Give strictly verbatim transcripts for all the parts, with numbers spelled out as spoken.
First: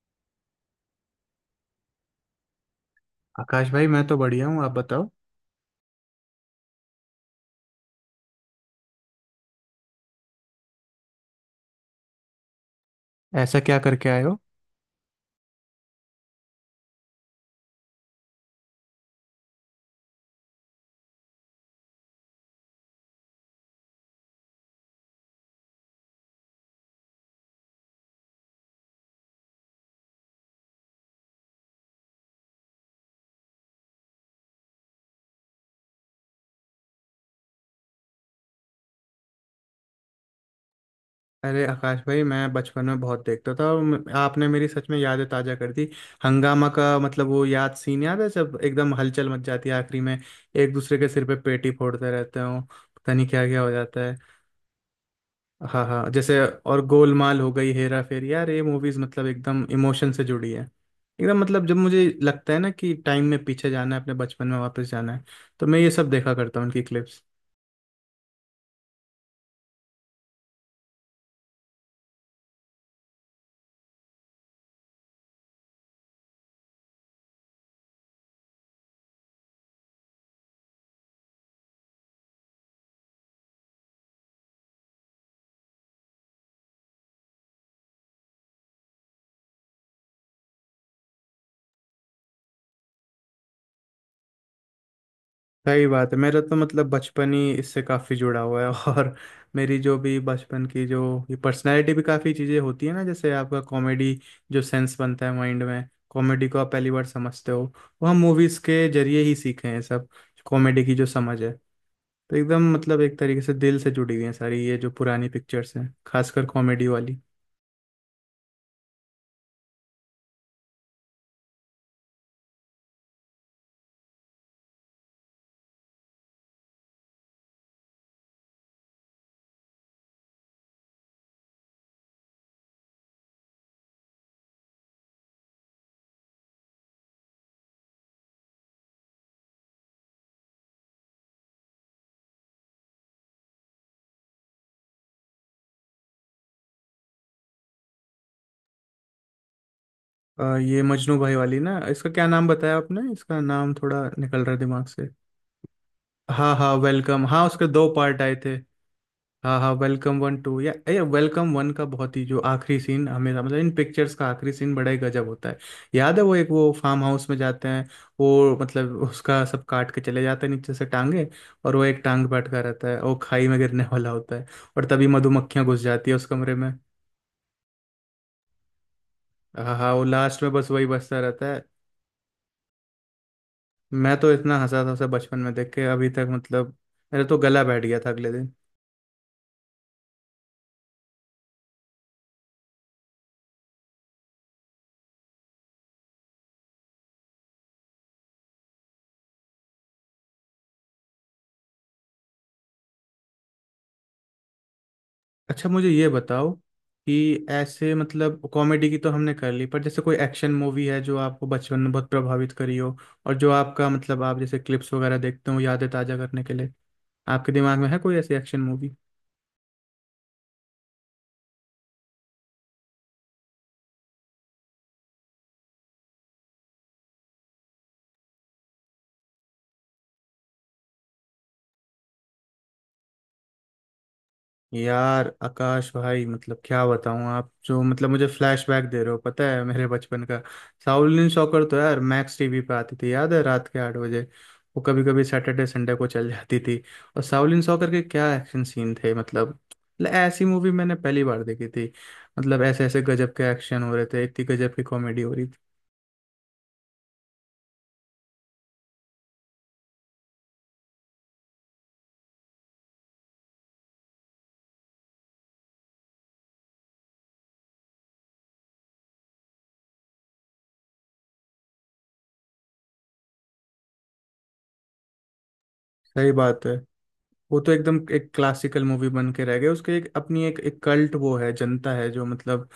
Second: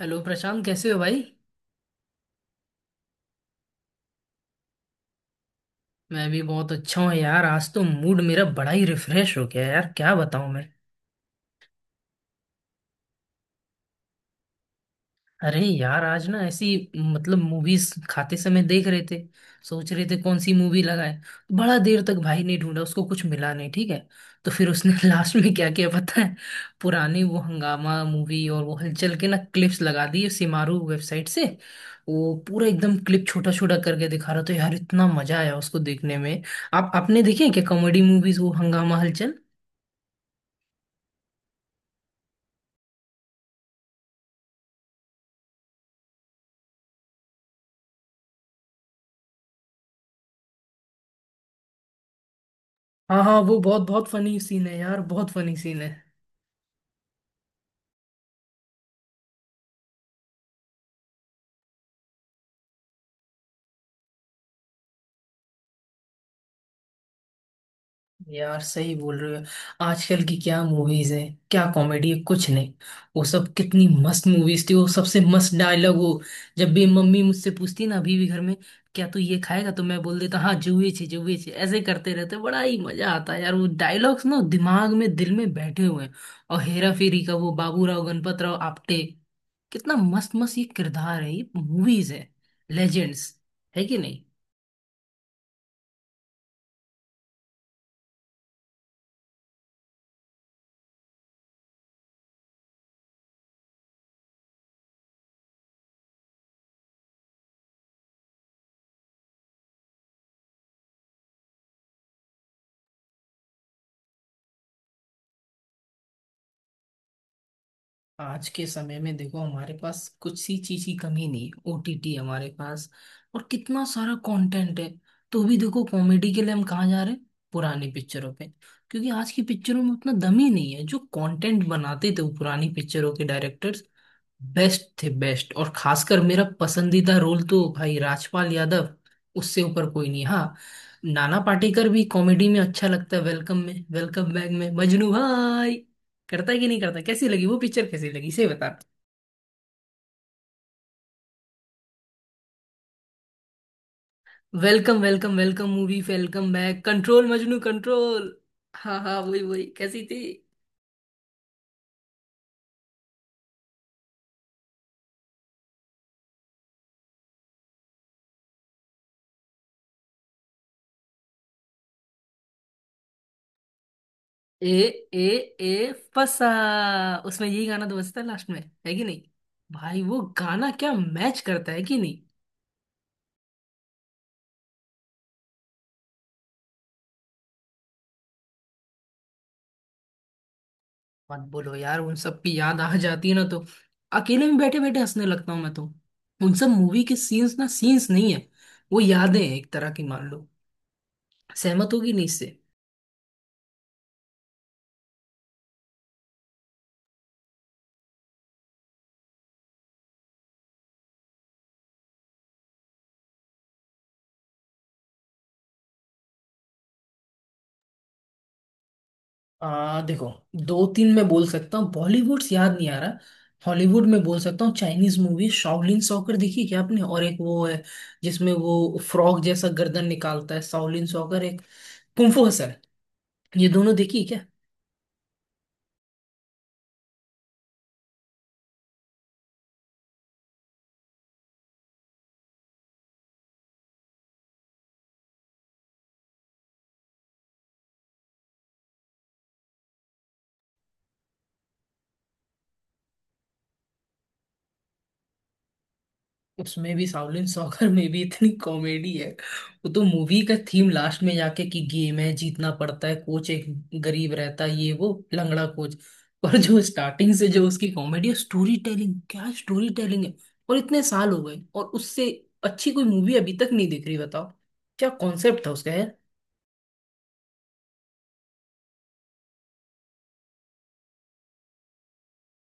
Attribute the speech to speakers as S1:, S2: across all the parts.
S1: Hello Prashant, कैसे हो भाई?
S2: आकाश भाई, मैं तो बढ़िया हूँ। आप बताओ,
S1: मैं भी बहुत अच्छा हूँ यार। आज तो मूड मेरा बड़ा ही रिफ्रेश हो गया, यार क्या बताऊँ मैं।
S2: ऐसा क्या करके आए हो?
S1: अरे यार, आज ना ऐसी मतलब मूवीज खाते समय देख रहे थे, सोच रहे थे कौन सी मूवी लगाए। बड़ा देर तक भाई ने ढूंढा, उसको कुछ मिला नहीं, ठीक है। तो फिर उसने लास्ट में क्या किया पता है? पुरानी वो हंगामा मूवी और वो हलचल के ना, क्लिप्स लगा दिए सिमारू वेबसाइट से। वो पूरा एकदम क्लिप छोटा छोटा करके दिखा रहा था यार, इतना मजा आया उसको देखने में। आप आपने देखे हैं क्या कॉमेडी मूवीज, वो हंगामा हलचल?
S2: अरे आकाश भाई, मैं बचपन में बहुत देखता था और म- आपने मेरी सच में यादें ताजा कर दी। हंगामा का मतलब, वो याद, सीन याद है जब एकदम हलचल मच जाती है आखिरी में। एक दूसरे के सिर पे पेटी फोड़ते रहते हो, पता
S1: हाँ
S2: नहीं
S1: हाँ,
S2: क्या
S1: वो
S2: क्या हो
S1: बहुत
S2: जाता
S1: बहुत
S2: है।
S1: फनी सीन है यार, बहुत फनी सीन
S2: हाँ
S1: है।
S2: हाँ, जैसे। और गोलमाल हो गई, हेरा फेरी, यार ये मूवीज मतलब एकदम इमोशन से जुड़ी है। एकदम मतलब जब मुझे लगता है ना कि टाइम में पीछे जाना है, अपने बचपन में वापस जाना है, तो मैं ये सब देखा करता हूँ, उनकी क्लिप्स।
S1: यार सही बोल रहे हो। आजकल की क्या मूवीज हैं, क्या कॉमेडी है, कुछ नहीं। वो सब कितनी मस्त मूवीज थी, वो सबसे मस्त डायलॉग। वो जब भी मम्मी मुझसे पूछती ना, अभी भी घर में, क्या तू ये खाएगा, तो मैं बोल देता हाँ जुए छे, जुए छे, ऐसे करते रहते, बड़ा ही मजा आता है यार। वो डायलॉग्स ना दिमाग में, दिल में बैठे हुए हैं। और हेरा फेरी का वो बाबूराव गणपत राव आपटे, कितना मस्त मस्त ये किरदार है, ये मूवीज है, लेजेंड्स है कि।
S2: सही बात है। मेरा तो मतलब बचपन ही इससे काफ़ी जुड़ा हुआ है और मेरी जो भी बचपन की जो ये पर्सनैलिटी भी काफ़ी चीज़ें होती है ना, जैसे आपका कॉमेडी जो सेंस बनता है माइंड में, कॉमेडी को आप पहली बार समझते हो, वो हम मूवीज़ के जरिए ही सीखे हैं सब। कॉमेडी की जो समझ है, तो एकदम मतलब एक तरीके से दिल से जुड़ी हुई हैं सारी ये जो पुरानी पिक्चर्स हैं, खासकर कॉमेडी वाली।
S1: आज के समय में देखो, हमारे पास कुछ सी चीज की कमी नहीं, ओ टी टी हमारे पास, और कितना सारा कंटेंट है। तो भी देखो, कॉमेडी के लिए हम कहाँ जा रहे हैं, पुरानी पिक्चरों पे। क्योंकि आज की पिक्चरों में उतना दम ही नहीं है। जो कंटेंट बनाते थे वो पुरानी पिक्चरों के डायरेक्टर्स, बेस्ट थे बेस्ट। और खासकर मेरा पसंदीदा रोल तो भाई राजपाल यादव, उससे ऊपर कोई नहीं। हाँ, नाना पाटेकर भी कॉमेडी में अच्छा लगता है, वेलकम में, वेलकम बैक में, मजनू भाई, करता है कि नहीं करता, कैसी लगी वो पिक्चर, कैसी लगी से बता।
S2: अ, ये मजनू भाई वाली ना, इसका क्या नाम बताया आपने? इसका नाम थोड़ा निकल रहा है दिमाग
S1: वेलकम,
S2: से।
S1: वेलकम, वेलकम मूवी,
S2: हाँ
S1: वेलकम
S2: हाँ
S1: बैक,
S2: वेलकम,
S1: कंट्रोल
S2: हाँ
S1: मजनू
S2: उसके दो पार्ट
S1: कंट्रोल।
S2: आए थे।
S1: हाँ हाँ, वही
S2: हाँ
S1: वही,
S2: हाँ,
S1: कैसी
S2: वेलकम
S1: थी?
S2: वन टू या या वेलकम वन का बहुत ही जो आखिरी सीन हमेशा, मतलब इन पिक्चर्स का आखिरी सीन बड़ा ही गजब होता है। याद है, वो एक, वो फार्म हाउस में जाते हैं। वो मतलब उसका सब काट के चले जाते हैं नीचे से टांगे, और वो एक टांग पे अटका रहता है, वो खाई में गिरने वाला होता है।
S1: ए,
S2: और तभी
S1: ए,
S2: मधुमक्खियां घुस
S1: ए
S2: जाती है उस
S1: फसा,
S2: कमरे में।
S1: उसमें यही गाना तो बजता है लास्ट में, है कि नहीं?
S2: हाँ हाँ, वो
S1: भाई वो
S2: लास्ट में बस
S1: गाना
S2: वही
S1: क्या
S2: बचता
S1: मैच
S2: रहता है।
S1: करता है कि नहीं?
S2: मैं तो इतना हंसा था उसे बचपन में देख के, अभी तक मतलब मेरा तो गला बैठ गया था अगले दिन।
S1: मत बोलो यार, उन सब की याद आ जाती है ना, तो अकेले में बैठे बैठे हंसने लगता हूँ मैं तो। उन सब मूवी के सीन्स ना, सीन्स नहीं है, वो यादें हैं एक तरह की, मान लो, सहमत होगी नहीं इससे।
S2: अच्छा, मुझे ये बताओ कि ऐसे मतलब कॉमेडी की तो हमने कर ली, पर जैसे कोई एक्शन मूवी है जो आपको बचपन में बहुत प्रभावित करी हो, और जो आपका मतलब, आप जैसे क्लिप्स वगैरह देखते हो यादें ताजा करने के लिए, आपके दिमाग में है कोई ऐसी एक्शन मूवी?
S1: आ देखो, दो तीन मैं बोल सकता हूँ, बॉलीवुड से याद नहीं आ रहा। हॉलीवुड में बोल सकता हूँ, चाइनीज मूवी शाओलिन सॉकर देखी क्या आपने? और एक वो है जिसमें वो फ्रॉग जैसा गर्दन निकालता है, शाओलिन सॉकर एक, कुंफू हसल, ये दोनों देखी क्या?
S2: यार आकाश भाई मतलब क्या बताऊं, आप जो मतलब मुझे फ्लैशबैक दे रहे हो, पता है, मेरे बचपन का। शाओलिन सॉकर तो यार मैक्स टीवी पे आती थी, याद है, रात के आठ बजे। वो कभी कभी सैटरडे संडे को चल जाती थी। और शाओलिन सॉकर के क्या एक्शन सीन थे! मतलब मतलब ऐसी मूवी मैंने पहली बार देखी थी। मतलब ऐसे ऐसे गजब के एक्शन हो रहे थे, इतनी गजब की कॉमेडी हो रही थी।
S1: उसमें भी, शाओलिन सॉकर में भी इतनी कॉमेडी है। वो तो मूवी का थीम, लास्ट में जाके कि गेम है जीतना पड़ता है, कोच एक गरीब रहता है, ये वो लंगड़ा कोच। पर जो स्टार्टिंग से जो उसकी कॉमेडी है, स्टोरी टेलिंग, क्या स्टोरी टेलिंग है। और इतने साल हो गए, और उससे अच्छी कोई मूवी अभी तक नहीं दिख रही, बताओ। क्या कॉन्सेप्ट था उसका।
S2: सही बात है। वो तो एकदम एक क्लासिकल मूवी बन के रह गए, उसके एक अपनी एक एक कल्ट वो है जनता है जो मतलब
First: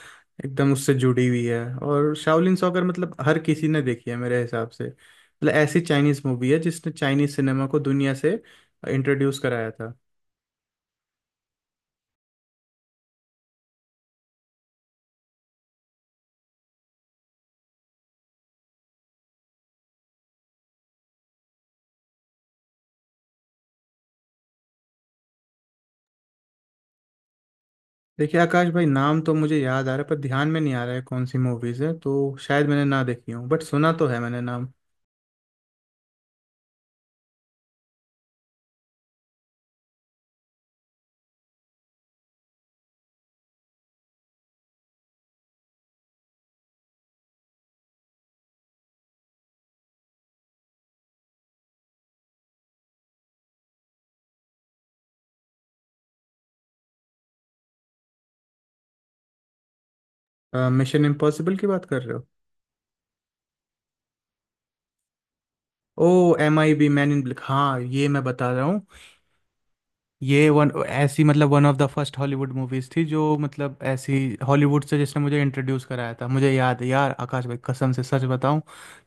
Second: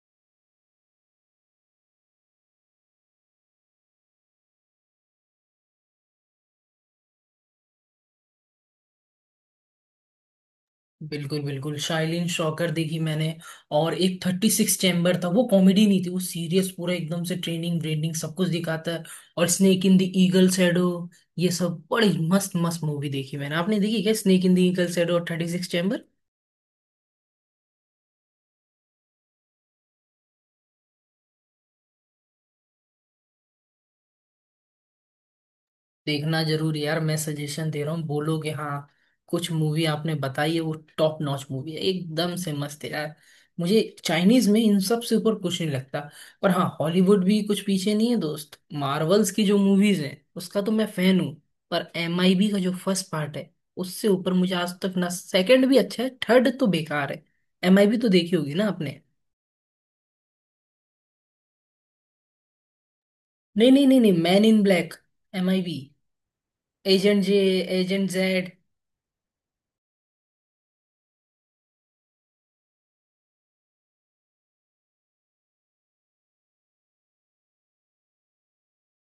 S2: एकदम उससे जुड़ी हुई है। और शाओलिन सॉकर मतलब हर किसी ने देखी है मेरे हिसाब से, मतलब ऐसी चाइनीज मूवी है जिसने चाइनीज सिनेमा को दुनिया से इंट्रोड्यूस कराया था।
S1: बिल्कुल बिल्कुल, शाइलिन शॉकर देखी मैंने। और एक थर्टी सिक्स चैम्बर था, वो कॉमेडी नहीं थी, वो सीरियस पूरा एकदम से, ट्रेनिंग ब्रेनिंग सब कुछ दिखाता है। और snake in the eagle shadow, ये सब बड़ी मस्त मस्त मूवी देखी मैंने। आपने देखी क्या snake in the eagle shadow और थर्टी सिक्स?
S2: देखिए आकाश भाई, नाम तो मुझे याद आ रहा है पर ध्यान में नहीं आ रहा है कौन सी मूवीज है, तो शायद मैंने ना देखी हूँ, बट सुना तो है मैंने नाम।
S1: देखना जरूर यार, मैं सजेशन दे रहा हूँ, बोलोगे हाँ। कुछ मूवी आपने बताई है, वो टॉप नॉच मूवी है, एकदम से मस्त है यार। मुझे चाइनीज में इन सब से ऊपर कुछ नहीं लगता। पर हाँ, हॉलीवुड भी कुछ पीछे नहीं है दोस्त, मार्वल्स की जो मूवीज हैं उसका तो मैं फैन हूँ। पर एम आई बी का जो फर्स्ट पार्ट है, उससे ऊपर मुझे आज तक ना, सेकंड भी अच्छा है, थर्ड तो बेकार है। एम आई बी तो देखी होगी ना आपने?
S2: मिशन इम्पॉसिबल की बात कर रहे हो?
S1: नहीं नहीं नहीं नहीं, man in black, M I B,
S2: O, M I B, man in
S1: agent J,
S2: black, हाँ ये
S1: एजेंट
S2: मैं बता
S1: जेड।
S2: रहा हूँ। ये वन ऐसी मतलब one of the first Hollywood movies थी जो मतलब ऐसी हॉलीवुड से, जिसने मुझे इंट्रोड्यूस कराया था। मुझे याद है यार आकाश भाई, कसम से सच बताऊं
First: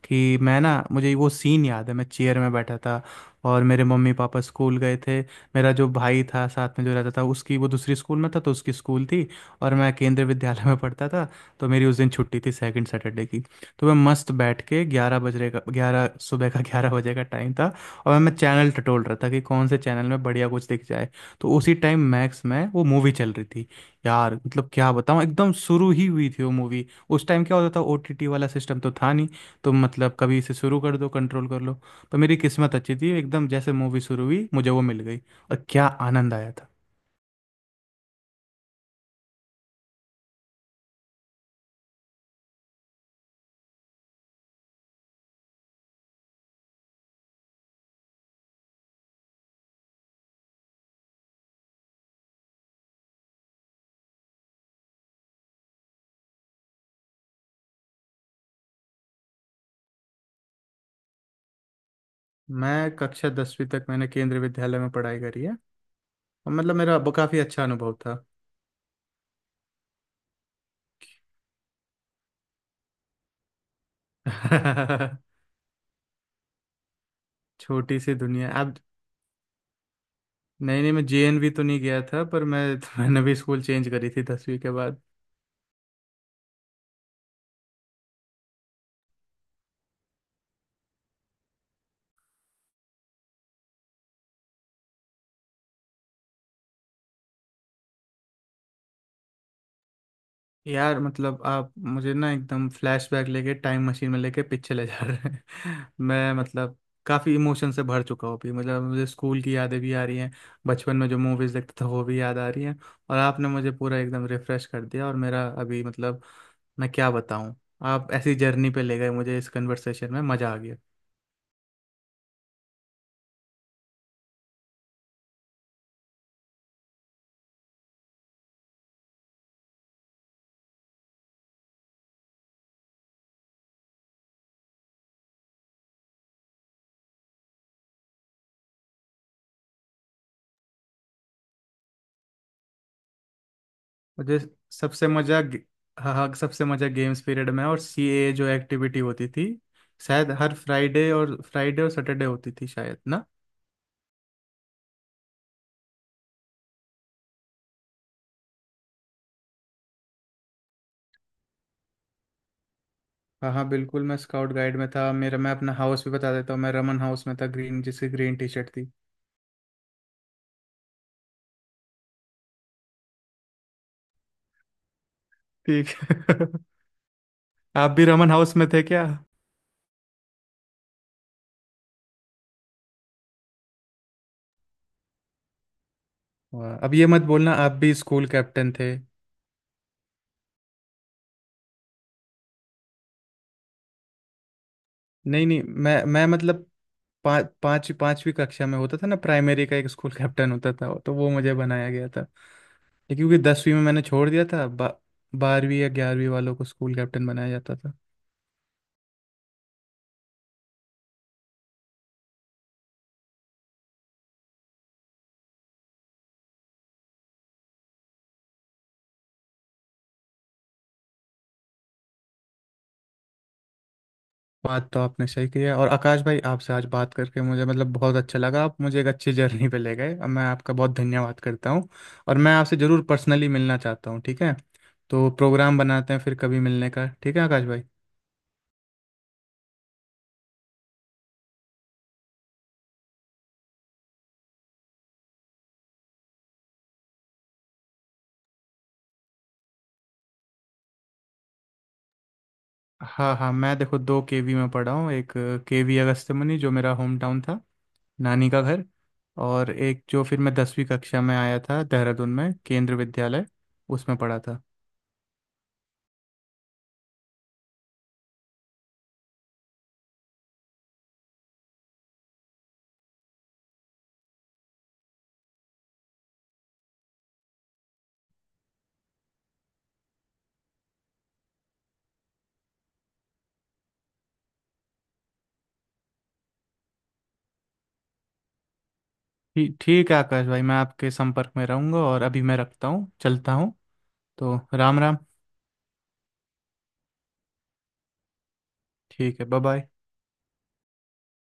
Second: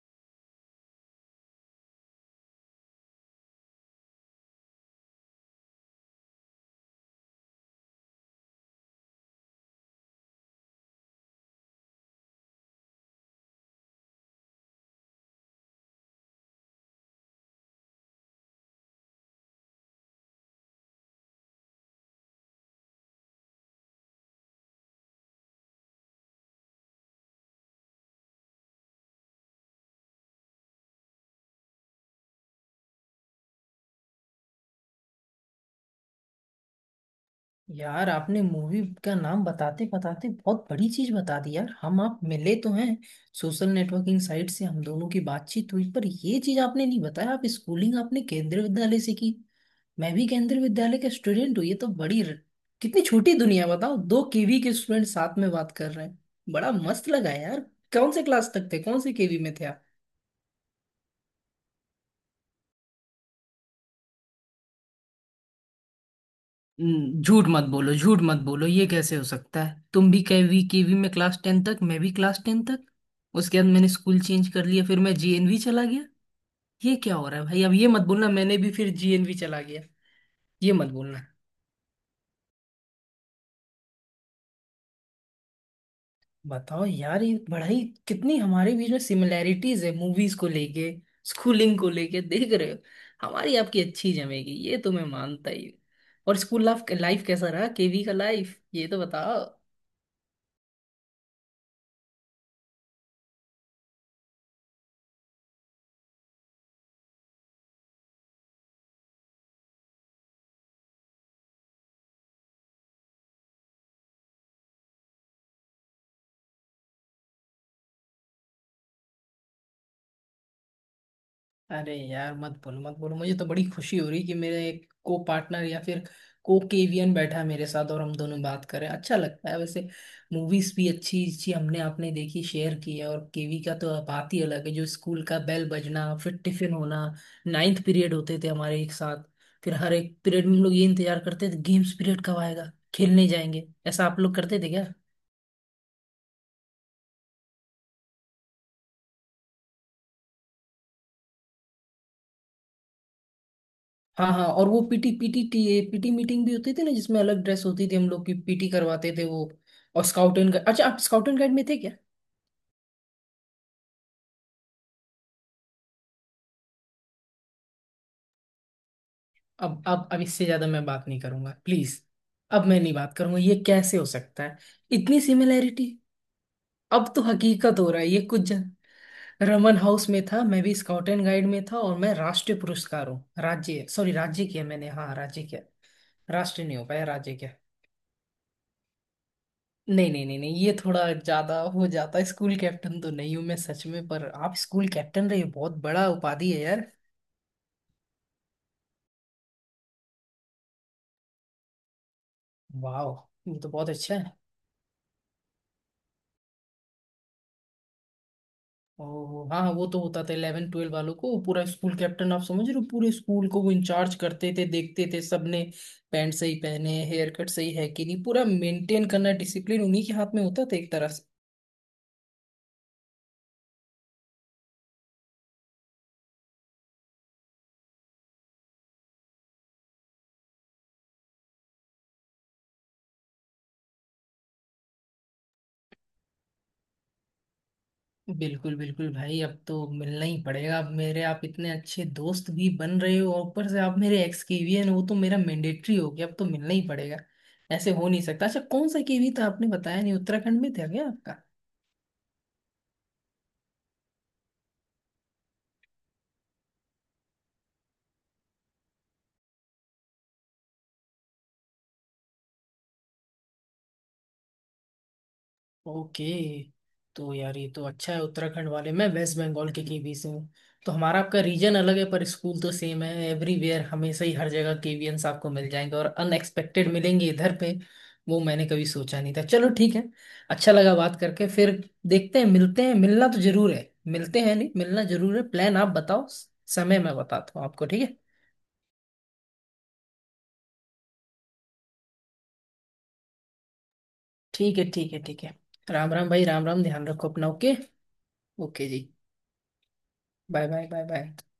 S2: कि मैं ना मुझे वो सीन याद है। मैं चेयर में बैठा था और मेरे मम्मी पापा स्कूल गए थे। मेरा जो भाई था साथ में जो रहता था, उसकी वो दूसरी स्कूल में था तो उसकी स्कूल थी। और मैं केंद्रीय विद्यालय में पढ़ता था। तो मेरी उस दिन छुट्टी थी सेकंड सैटरडे की। तो मैं मस्त बैठ के, ग्यारह बजे का ग्यारह सुबह का ग्यारह बजे का टाइम था। और मैं चैनल टटोल रहा था कि कौन से चैनल में बढ़िया कुछ दिख जाए। तो उसी टाइम मैक्स में वो मूवी चल रही थी। यार मतलब क्या बताऊँ, एकदम शुरू ही हुई थी वो मूवी। उस टाइम क्या होता था, ओ टी टी वाला सिस्टम तो था नहीं, तो मतलब कभी इसे शुरू कर दो, कंट्रोल कर लो। तो मेरी किस्मत अच्छी थी, एकदम जैसे मूवी शुरू हुई मुझे वो मिल गई। और क्या आनंद आया था।
S1: यार आपने मूवी का नाम बताते बताते बहुत बड़ी चीज बता दी यार। हम आप मिले तो हैं सोशल नेटवर्किंग साइट से, हम दोनों की बातचीत हुई, पर ये चीज आपने नहीं बताया, आप स्कूलिंग आपने केंद्रीय विद्यालय से की। मैं भी केंद्रीय विद्यालय का स्टूडेंट हूँ, ये तो बड़ी र- कितनी छोटी दुनिया है, बताओ, दो के वी के स्टूडेंट साथ में बात कर रहे हैं। बड़ा मस्त लगा यार। कौन से क्लास तक थे, कौन से के वी में थे आप?
S2: मैं कक्षा दसवीं तक मैंने केंद्रीय विद्यालय में पढ़ाई करी है। और मतलब मेरा अब
S1: हम्म,
S2: काफ़ी
S1: झूठ
S2: अच्छा
S1: मत
S2: अनुभव
S1: बोलो, झूठ
S2: था
S1: मत बोलो, ये कैसे हो सकता है, तुम भी के वी, के वी में क्लास टेन तक, मैं भी क्लास टेन तक, उसके बाद मैंने स्कूल चेंज कर लिया, फिर मैं जी एन वी चला गया। ये क्या हो रहा है भाई, अब ये
S2: छोटी
S1: मत
S2: सी
S1: बोलना
S2: दुनिया
S1: मैंने भी
S2: अब।
S1: फिर जी एन वी चला गया। ये
S2: नहीं
S1: मत
S2: नहीं, मैं
S1: बोलना।
S2: जे एन वी तो नहीं गया था, पर मैं मैंने भी स्कूल चेंज करी थी दसवीं के बाद।
S1: बताओ यार, ये पढ़ाई, कितनी हमारे बीच में सिमिलैरिटीज है, मूवीज को लेके, स्कूलिंग को लेके, देख रहे हो। हमारी आपकी अच्छी जमेगी ये तो मैं मानता ही हूँ। और स्कूल लाइफ लाइफ कैसा रहा के वी का लाइफ, ये तो बताओ।
S2: यार मतलब आप मुझे ना एकदम फ्लैशबैक लेके, टाइम मशीन में लेके पीछे ले जा रहे हैं मैं मतलब काफ़ी इमोशन से भर चुका हूँ अभी, मतलब मुझे स्कूल की यादें भी आ रही हैं, बचपन में जो मूवीज़ देखता था वो भी याद आ रही हैं। और आपने मुझे पूरा एकदम रिफ़्रेश कर दिया। और मेरा अभी मतलब मैं क्या बताऊँ, आप ऐसी जर्नी पे ले गए मुझे, इस कन्वर्सेशन में मज़ा आ गया।
S1: अरे यार मत बोलो मत बोलो, मुझे तो बड़ी खुशी हो रही कि मेरे एक को पार्टनर या फिर को केवियन बैठा है मेरे साथ, और हम दोनों बात कर रहे हैं। अच्छा लगता है वैसे। मूवीज भी अच्छी अच्छी हमने आपने देखी, शेयर की है। और के वी का तो बात ही अलग है, जो स्कूल का बेल बजना, फिर टिफिन होना, नाइन्थ पीरियड होते थे हमारे एक साथ। फिर हर एक पीरियड में हम लोग ये इंतजार करते थे, गेम्स पीरियड कब आएगा, खेलने जाएंगे, ऐसा आप लोग
S2: मुझे
S1: करते थे क्या?
S2: सबसे मज़ा गे- हाँ हाँ, सबसे मज़ा गेम्स पीरियड में। और सी ए जो एक्टिविटी होती थी, शायद हर फ्राइडे और फ्राइडे और सैटरडे होती थी शायद ना।
S1: हाँ हाँ, और वो PT PT T P T meeting भी होती थी ना, जिसमें अलग ड्रेस होती थी, हम लोग की पी टी करवाते थे वो। और स्काउट एंड गाइड, अच्छा, आप स्काउट एंड गाइड में थे क्या?
S2: हाँ हाँ बिल्कुल, मैं स्काउट गाइड में था। मेरा मैं अपना हाउस भी बता देता हूँ, मैं रमन हाउस में था, ग्रीन, जिसकी ग्रीन टी शर्ट थी।
S1: अब अब अब इससे ज्यादा मैं बात नहीं करूंगा प्लीज, अब मैं नहीं बात करूंगा, ये कैसे हो सकता है, इतनी सिमिलैरिटी,
S2: ठीक है
S1: अब तो हकीकत हो
S2: आप
S1: रहा
S2: भी
S1: है ये
S2: रमन
S1: कुछ
S2: हाउस
S1: जन,
S2: में थे क्या?
S1: रमन हाउस में था, मैं भी स्काउट एंड गाइड में था, और मैं राष्ट्रीय पुरस्कार हूँ, राज्य, सॉरी, राज्य किया मैंने, हाँ राज्य किया, राष्ट्रीय
S2: वाह,
S1: नहीं हो
S2: अब
S1: पाया,
S2: ये मत
S1: राज्य किया।
S2: बोलना आप भी स्कूल कैप्टन थे।
S1: नहीं नहीं नहीं नहीं, ये थोड़ा ज्यादा हो जाता है, स्कूल कैप्टन तो नहीं हूँ मैं सच में, पर आप स्कूल कैप्टन रहे,
S2: नहीं नहीं,
S1: बहुत
S2: मैं
S1: बड़ा
S2: मैं
S1: उपाधि है
S2: मतलब
S1: यार।
S2: पा, पाँच पांचवी कक्षा में होता था ना, प्राइमरी का एक स्कूल कैप्टन होता था, तो वो मुझे बनाया गया था। लेकिन क्योंकि
S1: वाह, ये तो
S2: दसवीं में
S1: बहुत
S2: मैंने
S1: अच्छा
S2: छोड़
S1: है।
S2: दिया था, बा, बारहवीं या ग्यारहवीं वालों को स्कूल कैप्टन बनाया जाता था।
S1: और हाँ हाँ, वो तो होता था इलेवन ट्वेल्व वालों को, पूरा स्कूल कैप्टन, आप समझ रहे हो, पूरे स्कूल को वो इंचार्ज करते थे, देखते थे सबने पैंट सही पहने, हेयर कट सही है कि नहीं, पूरा मेंटेन करना, डिसिप्लिन उन्हीं के हाथ में होता था एक तरह से।
S2: बात तो आपने सही की है। और आकाश भाई, आपसे आज बात करके मुझे मतलब बहुत अच्छा लगा। आप मुझे एक अच्छी जर्नी पे ले गए, और मैं आपका बहुत धन्यवाद करता हूँ। और मैं आपसे ज़रूर पर्सनली मिलना चाहता हूँ, ठीक है? तो प्रोग्राम बनाते हैं फिर कभी मिलने का, ठीक है आकाश भाई?
S1: बिल्कुल बिल्कुल भाई, अब तो मिलना ही पड़ेगा, अब मेरे आप इतने अच्छे दोस्त भी बन रहे हो, और ऊपर से आप मेरे एक्स के वी हैं, वो तो मेरा मैंडेटरी हो गया, अब तो मिलना ही पड़ेगा, ऐसे हो नहीं सकता। अच्छा, कौन सा के वी था, आपने बताया नहीं, उत्तराखंड में था क्या आपका?
S2: हाँ हाँ, मैं देखो दो के वी में पढ़ा हूँ। एक के वी अगस्त्यमुनि, जो मेरा होम टाउन था, नानी का घर। और एक जो फिर मैं दसवीं कक्षा में आया था, देहरादून में केंद्र विद्यालय, उसमें पढ़ा था।
S1: ओके, तो यार ये तो अच्छा है उत्तराखंड वाले, मैं वेस्ट बंगाल के केवी से हूँ, तो हमारा आपका रीजन अलग है, पर स्कूल तो सेम है एवरीवेयर, हमेशा ही हर जगह के वी एंस आपको मिल जाएंगे, और अनएक्सपेक्टेड मिलेंगे इधर पे, वो मैंने कभी सोचा नहीं था। चलो ठीक है, अच्छा लगा बात करके। फिर देखते हैं, मिलते हैं, मिलना तो जरूर है, मिलते हैं, नहीं मिलना जरूर है, प्लान आप बताओ, समय मैं बताता हूँ आपको, ठीक है?
S2: ठीक ठीक है आकाश भाई, मैं आपके संपर्क में रहूंगा, और अभी मैं रखता हूँ, चलता हूँ। तो
S1: ठीक है,
S2: राम
S1: ठीक
S2: राम।
S1: है, ठीक है, राम राम भाई, राम राम, ध्यान रखो अपना, ओके, ओके जी,
S2: ठीक है, bye bye.
S1: Bye bye, bye bye.